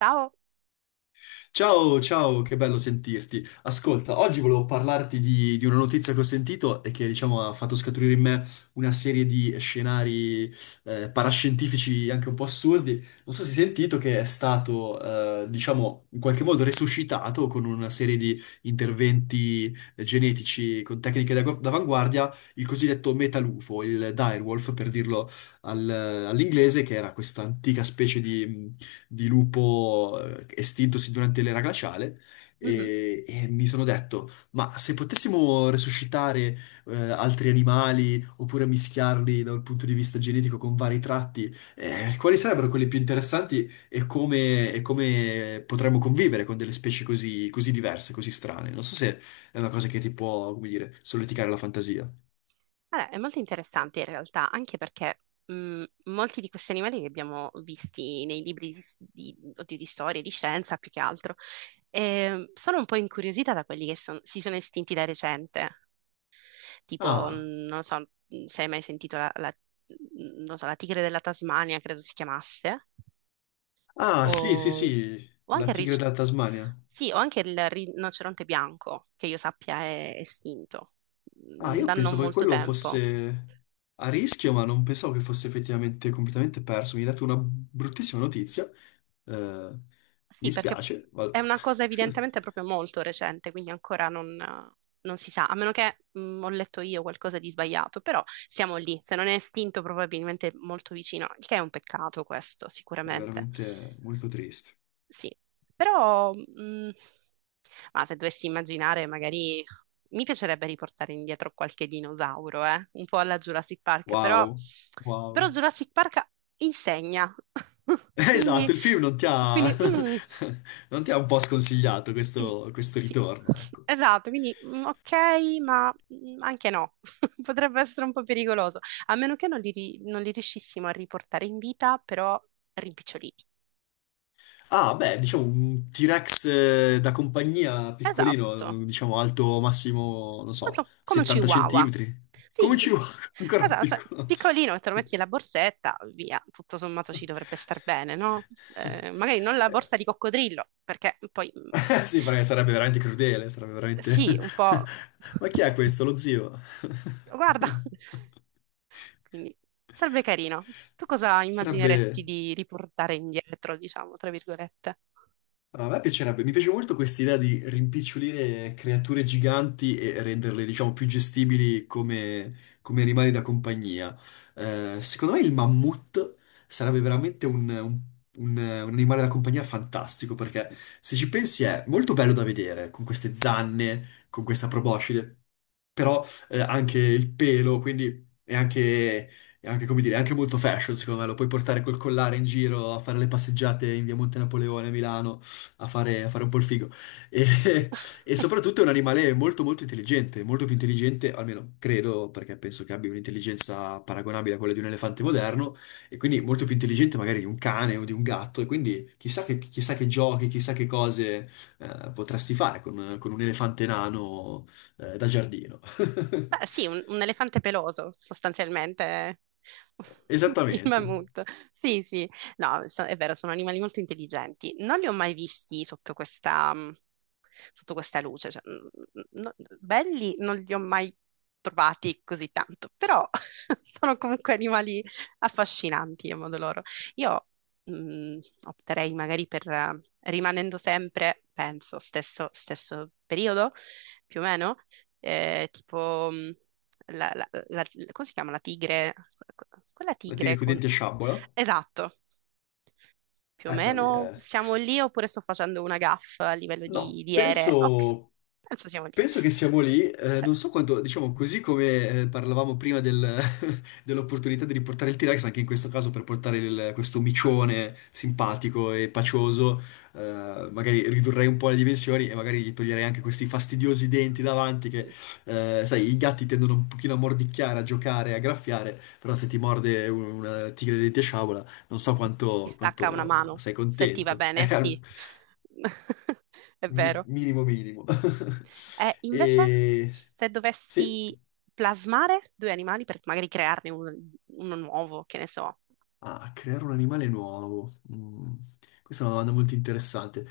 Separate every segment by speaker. Speaker 1: Ciao.
Speaker 2: Ciao, ciao, che bello sentirti. Ascolta, oggi volevo parlarti di una notizia che ho sentito e che, diciamo, ha fatto scaturire in me una serie di scenari parascientifici anche un po' assurdi. Non so se hai sentito che è stato, diciamo, in qualche modo resuscitato con una serie di interventi genetici con tecniche d'avanguardia, il cosiddetto metalufo, il direwolf per dirlo al- all'inglese, che era questa antica specie di lupo estintosi durante l'era glaciale
Speaker 1: Mhm.
Speaker 2: e mi sono detto, ma se potessimo resuscitare altri animali oppure mischiarli da un punto di vista genetico con vari tratti, quali sarebbero quelli più interessanti e come potremmo convivere con delle specie così, così diverse, così strane? Non so se è una cosa che ti può, come dire, solleticare la fantasia.
Speaker 1: Allora, è molto interessante in realtà, anche perché molti di questi animali li abbiamo visti nei libri di, oddio, di storia, di scienza più che altro. E sono un po' incuriosita da quelli che si sono estinti da recente, tipo,
Speaker 2: Ah,
Speaker 1: non so, se hai mai sentito non so, la tigre della Tasmania, credo si chiamasse,
Speaker 2: sì, sì,
Speaker 1: o,
Speaker 2: sì,
Speaker 1: o
Speaker 2: la
Speaker 1: anche
Speaker 2: tigre della Tasmania.
Speaker 1: sì, o anche il rinoceronte bianco, che io sappia è estinto
Speaker 2: Ah, io
Speaker 1: da non
Speaker 2: pensavo che
Speaker 1: molto
Speaker 2: quello
Speaker 1: tempo.
Speaker 2: fosse a rischio, ma non pensavo che fosse effettivamente completamente perso. Mi hai dato una bruttissima notizia. Eh,
Speaker 1: Sì,
Speaker 2: mi
Speaker 1: perché
Speaker 2: spiace, ma
Speaker 1: è una cosa
Speaker 2: è
Speaker 1: evidentemente proprio molto recente, quindi ancora non, non si sa, a meno che ho letto io qualcosa di sbagliato, però siamo lì, se non è estinto probabilmente molto vicino, il che è un peccato questo, sicuramente.
Speaker 2: veramente molto triste.
Speaker 1: Sì, però ma se dovessi immaginare, magari mi piacerebbe riportare indietro qualche dinosauro, eh? Un po' alla Jurassic Park, però,
Speaker 2: Wow, wow.
Speaker 1: però Jurassic Park insegna, quindi,
Speaker 2: Esatto, il film non ti ha,
Speaker 1: quindi mm.
Speaker 2: non ti ha un po' sconsigliato
Speaker 1: Quindi
Speaker 2: questo, questo
Speaker 1: sì,
Speaker 2: ritorno, ecco.
Speaker 1: esatto, ok, ma anche no, potrebbe essere un po' pericoloso, a meno che non li riuscissimo a riportare in vita, però rimpiccioliti.
Speaker 2: Ah, beh, diciamo un T-Rex da compagnia
Speaker 1: Esatto,
Speaker 2: piccolino, diciamo alto massimo, non so,
Speaker 1: Come un
Speaker 2: 70
Speaker 1: chihuahua.
Speaker 2: centimetri.
Speaker 1: Sì,
Speaker 2: Come ci
Speaker 1: sì,
Speaker 2: vuole ancora più
Speaker 1: esatto, cioè,
Speaker 2: piccolo?
Speaker 1: piccolino, te lo metti nella borsetta, via, tutto sommato ci dovrebbe star bene, no? Magari non la borsa di coccodrillo, perché sì,
Speaker 2: Sì, perché sarebbe veramente crudele, sarebbe veramente...
Speaker 1: sì, un po'...
Speaker 2: Ma chi è questo? Lo zio?
Speaker 1: Guarda. Quindi sarebbe carino. Tu cosa immagineresti
Speaker 2: Sarebbe...
Speaker 1: di riportare indietro, diciamo, tra virgolette?
Speaker 2: No, a me piacerebbe, mi piace molto questa idea di rimpicciolire creature giganti e renderle, diciamo, più gestibili come, come animali da compagnia. Secondo me il mammut sarebbe veramente un animale da compagnia fantastico, perché se ci pensi è molto bello da vedere, con queste zanne, con questa proboscide, però anche il pelo, quindi è anche, come dire, è anche molto fashion, secondo me, lo puoi portare col collare in giro a fare le passeggiate in via Monte Napoleone a Milano a fare un po' il figo. E, e soprattutto è un animale molto molto intelligente, molto più intelligente, almeno credo, perché penso che abbia un'intelligenza paragonabile a quella di un elefante moderno, e quindi molto più intelligente magari di un cane o di un gatto, e quindi chissà che giochi, chissà che cose potresti fare con un elefante nano da giardino.
Speaker 1: Beh, sì, un elefante peloso, sostanzialmente. Il
Speaker 2: Esattamente.
Speaker 1: mammut. Sì, sì. No, è vero, sono animali molto intelligenti. Non li ho mai visti sotto questa, sotto questa luce. Cioè, mm, no- belli non li ho mai trovati così tanto, però sono comunque animali affascinanti a modo loro. Io opterei magari per, rimanendo sempre, penso, stesso stesso periodo, più o meno tipo la, la- la- come si chiama? La tigre, quella
Speaker 2: La tigre
Speaker 1: tigre
Speaker 2: con i
Speaker 1: con...
Speaker 2: denti a sciabola.
Speaker 1: Esatto, più o
Speaker 2: Eccola lì.
Speaker 1: meno siamo lì oppure sto facendo una gaffa a livello
Speaker 2: No,
Speaker 1: di ere? Ok,
Speaker 2: penso...
Speaker 1: penso siamo lì.
Speaker 2: Penso che siamo lì,
Speaker 1: Cioè,
Speaker 2: non so quanto, diciamo così come parlavamo prima dell'opportunità di riportare il T-Rex, anche in questo caso per portare questo micione simpatico e pacioso, magari ridurrei un po' le dimensioni e magari gli toglierei anche questi fastidiosi denti davanti che,
Speaker 1: sì,
Speaker 2: sai, i
Speaker 1: sì,
Speaker 2: gatti tendono un pochino a mordicchiare, a giocare, a graffiare, però se ti morde una tigre di sciabola, non so
Speaker 1: ti, ti
Speaker 2: quanto,
Speaker 1: stacca una
Speaker 2: quanto
Speaker 1: mano,
Speaker 2: sei
Speaker 1: se ti va
Speaker 2: contento. È
Speaker 1: bene,
Speaker 2: al
Speaker 1: sì, è vero.
Speaker 2: minimo minimo.
Speaker 1: Invece,
Speaker 2: E...
Speaker 1: se
Speaker 2: Sì?
Speaker 1: dovessi plasmare due animali per magari crearne uno, uno nuovo, che ne so.
Speaker 2: Ah, creare un animale nuovo. Mm, questa è una domanda molto interessante.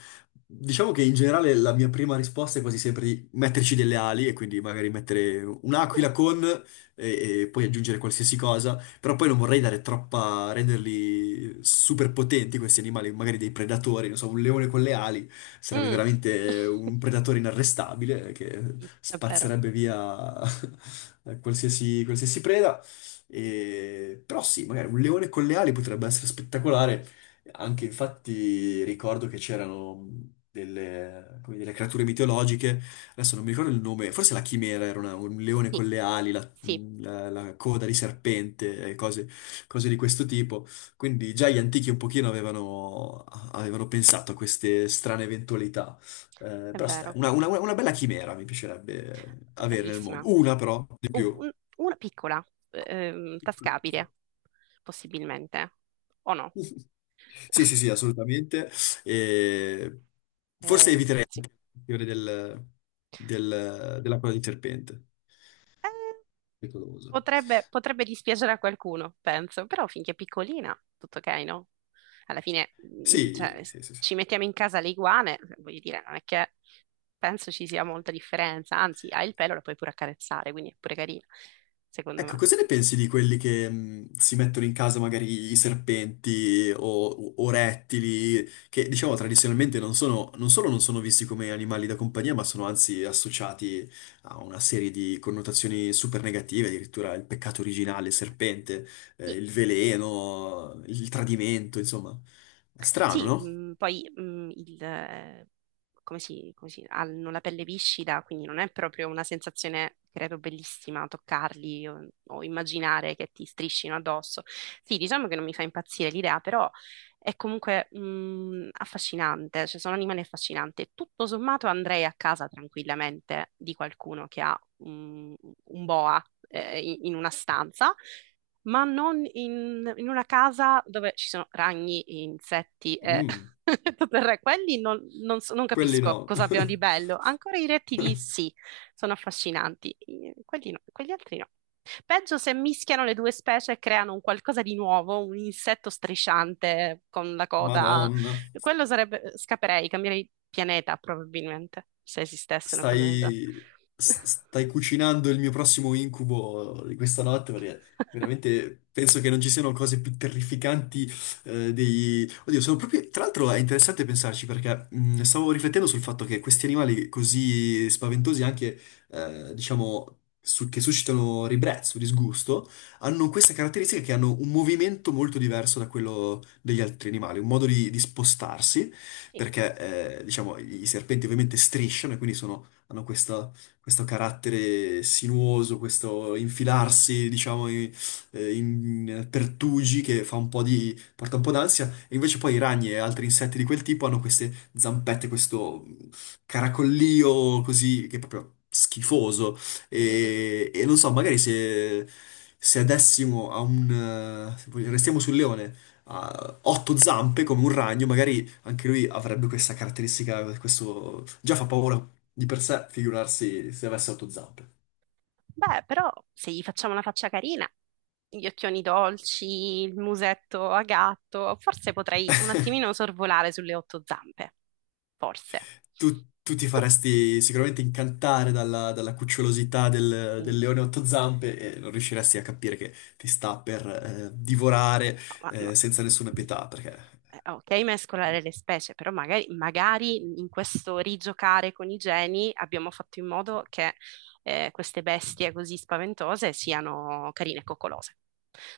Speaker 2: Diciamo che in generale la mia prima risposta è quasi sempre di metterci delle ali e quindi magari mettere un'aquila
Speaker 1: Mm,
Speaker 2: con e poi aggiungere qualsiasi cosa, però poi non vorrei dare troppa, renderli super potenti questi animali, magari dei predatori, non so, un leone con le ali sarebbe
Speaker 1: mm,
Speaker 2: veramente un predatore inarrestabile che
Speaker 1: è vero.
Speaker 2: spazzerebbe via qualsiasi, qualsiasi preda. E- Però sì, magari un leone con le ali potrebbe essere spettacolare. Anche infatti ricordo che c'erano delle, come delle creature mitologiche, adesso non mi ricordo il nome, forse la chimera era un leone
Speaker 1: Sì,
Speaker 2: con le ali, la,
Speaker 1: sì,
Speaker 2: la coda di serpente, e cose, cose di questo tipo. Quindi già gli antichi un pochino avevano, avevano pensato a queste strane eventualità.
Speaker 1: è
Speaker 2: Però stai,
Speaker 1: vero.
Speaker 2: una bella chimera mi piacerebbe avere nel
Speaker 1: Bellissima.
Speaker 2: mondo. Una però, di
Speaker 1: Uh,
Speaker 2: più.
Speaker 1: un- una piccola,
Speaker 2: Sì.
Speaker 1: tascabile, possibilmente. O no?
Speaker 2: Sì, sì, sì, assolutamente. E forse
Speaker 1: Ehm,
Speaker 2: eviterei
Speaker 1: sì.
Speaker 2: il fiore della coda di serpente,
Speaker 1: Eh,
Speaker 2: pericoloso.
Speaker 1: potrebbe, potrebbe dispiacere a qualcuno, penso, però finché è piccolina, tutto ok, no? Alla fine,
Speaker 2: Sì,
Speaker 1: cioè,
Speaker 2: sì, sì, sì.
Speaker 1: ci mettiamo in casa le iguane, voglio dire, non è che penso ci sia molta differenza, anzi, hai il pelo, la puoi pure accarezzare, quindi è pure carina, secondo
Speaker 2: Ecco,
Speaker 1: me.
Speaker 2: cosa ne pensi di quelli che si mettono in casa magari i serpenti o rettili, che diciamo tradizionalmente non sono, non solo non sono visti come animali da compagnia, ma sono anzi associati a una serie di connotazioni super negative, addirittura il peccato originale, il serpente,
Speaker 1: Sì,
Speaker 2: il veleno, il tradimento, insomma. È strano,
Speaker 1: sì,
Speaker 2: no?
Speaker 1: poi hanno la pelle viscida, quindi non è proprio una sensazione, credo, bellissima toccarli o immaginare che ti striscino addosso. Sì, diciamo che non mi fa impazzire l'idea, però è comunque affascinante, cioè sono animali affascinanti. Tutto sommato andrei a casa tranquillamente di qualcuno che ha un boa in una stanza ma non in, in una casa dove ci sono ragni, insetti e
Speaker 2: Mm,
Speaker 1: tutto il re. Quelli non
Speaker 2: quelli
Speaker 1: capisco
Speaker 2: no.
Speaker 1: cosa abbiano di bello. Ancora i rettili sì, sono affascinanti. Quelli no, quegli altri no. Peggio se mischiano le due specie e creano un qualcosa di nuovo, un insetto strisciante con la coda.
Speaker 2: Madonna.
Speaker 1: Quello sarebbe... Scapperei, cambierei pianeta probabilmente, se esistesse una cosa del genere.
Speaker 2: Stai, stai cucinando il mio prossimo incubo di questa notte perché veramente penso che non ci siano cose più terrificanti dei... Oddio, sono proprio... Tra l'altro è interessante pensarci perché stavo riflettendo sul fatto che questi animali così spaventosi anche, diciamo, che suscitano ribrezzo, disgusto, hanno questa caratteristica che hanno un movimento molto diverso da quello degli altri animali, un modo di spostarsi
Speaker 1: Sì.
Speaker 2: perché diciamo i serpenti ovviamente strisciano e quindi hanno questo carattere sinuoso, questo infilarsi, diciamo, in, in pertugi che fa un po' di, porta un po' d'ansia, e invece poi i ragni e altri insetti di quel tipo hanno queste zampette, questo caracollio così, che è proprio schifoso,
Speaker 1: Mm, mm, mm.
Speaker 2: e non so, magari se... Se adessimo a un... se restiamo sul leone, a otto zampe come un ragno, magari anche lui avrebbe questa caratteristica, questo... Già fa paura di per sé, figurarsi se avesse otto zampe.
Speaker 1: Beh, però se gli facciamo una faccia carina, gli occhioni dolci, il musetto a gatto, forse potrei un attimino sorvolare sulle otto zampe. Forse.
Speaker 2: Tu ti
Speaker 1: Tu...
Speaker 2: faresti sicuramente incantare dalla, dalla cucciolosità del,
Speaker 1: Mm.
Speaker 2: del leone a otto zampe e non riusciresti a capire che ti sta per divorare
Speaker 1: ma- ma-
Speaker 2: senza nessuna pietà, perché
Speaker 1: ok, mescolare le specie, però magari, magari in questo rigiocare con i geni abbiamo fatto in modo che queste bestie così spaventose siano carine e coccolose.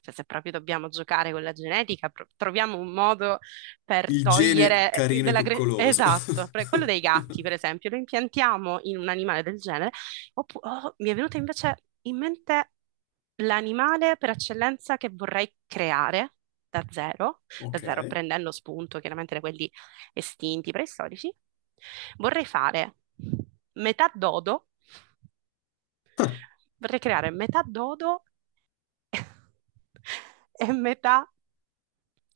Speaker 1: Cioè, se proprio dobbiamo giocare con la genetica, troviamo un modo per
Speaker 2: il gene
Speaker 1: togliere
Speaker 2: carino e coccoloso.
Speaker 1: esatto, quello dei gatti, per esempio, lo impiantiamo in un animale del genere. Oh, mi è venuta invece in mente l'animale per eccellenza che vorrei creare da zero, da
Speaker 2: Ok.
Speaker 1: zero prendendo spunto chiaramente da quelli estinti, preistorici. Vorrei fare metà dodo, vorrei creare metà dodo e metà,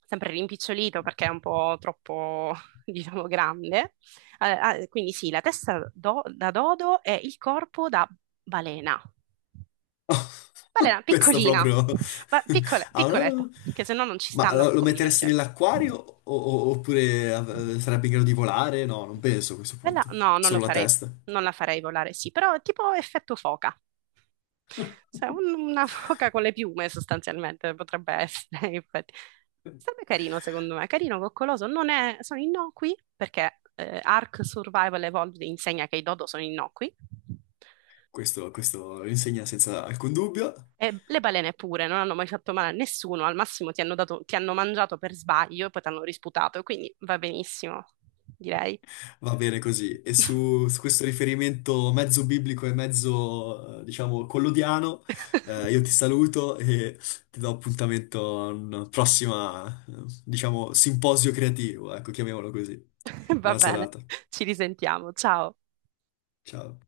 Speaker 1: sempre rimpicciolito perché è un po' troppo, diciamo, grande. Quindi sì, la testa da dodo e il corpo da balena. Balena
Speaker 2: Questo
Speaker 1: piccolina,
Speaker 2: proprio... Ah,
Speaker 1: piccoletta,
Speaker 2: no.
Speaker 1: perché se no non ci
Speaker 2: Ma lo
Speaker 1: stanno
Speaker 2: lo
Speaker 1: come
Speaker 2: metteresti
Speaker 1: dimensioni.
Speaker 2: nell'acquario oppure sarebbe in grado di volare? No, non penso a questo
Speaker 1: Bella,
Speaker 2: punto.
Speaker 1: no, non lo
Speaker 2: Solo la
Speaker 1: farei,
Speaker 2: testa.
Speaker 1: non la farei volare, sì, però tipo effetto foca. Cioè, una foca con le piume sostanzialmente potrebbe essere, infatti. Sarebbe carino, secondo me, carino, coccoloso. Non è... Sono innocui perché Ark Survival Evolved insegna che i dodo sono innocui.
Speaker 2: Questo lo insegna senza alcun dubbio.
Speaker 1: E le balene pure non hanno mai fatto male a nessuno, al massimo ti hanno mangiato per sbaglio e poi ti hanno risputato, quindi va benissimo, direi.
Speaker 2: Va bene così. E su questo riferimento mezzo biblico e mezzo, diciamo, collodiano, io ti saluto e ti do appuntamento a un prossimo, diciamo, simposio creativo, ecco, chiamiamolo così.
Speaker 1: Va
Speaker 2: Buona
Speaker 1: bene,
Speaker 2: serata.
Speaker 1: ci risentiamo, ciao.
Speaker 2: Ciao.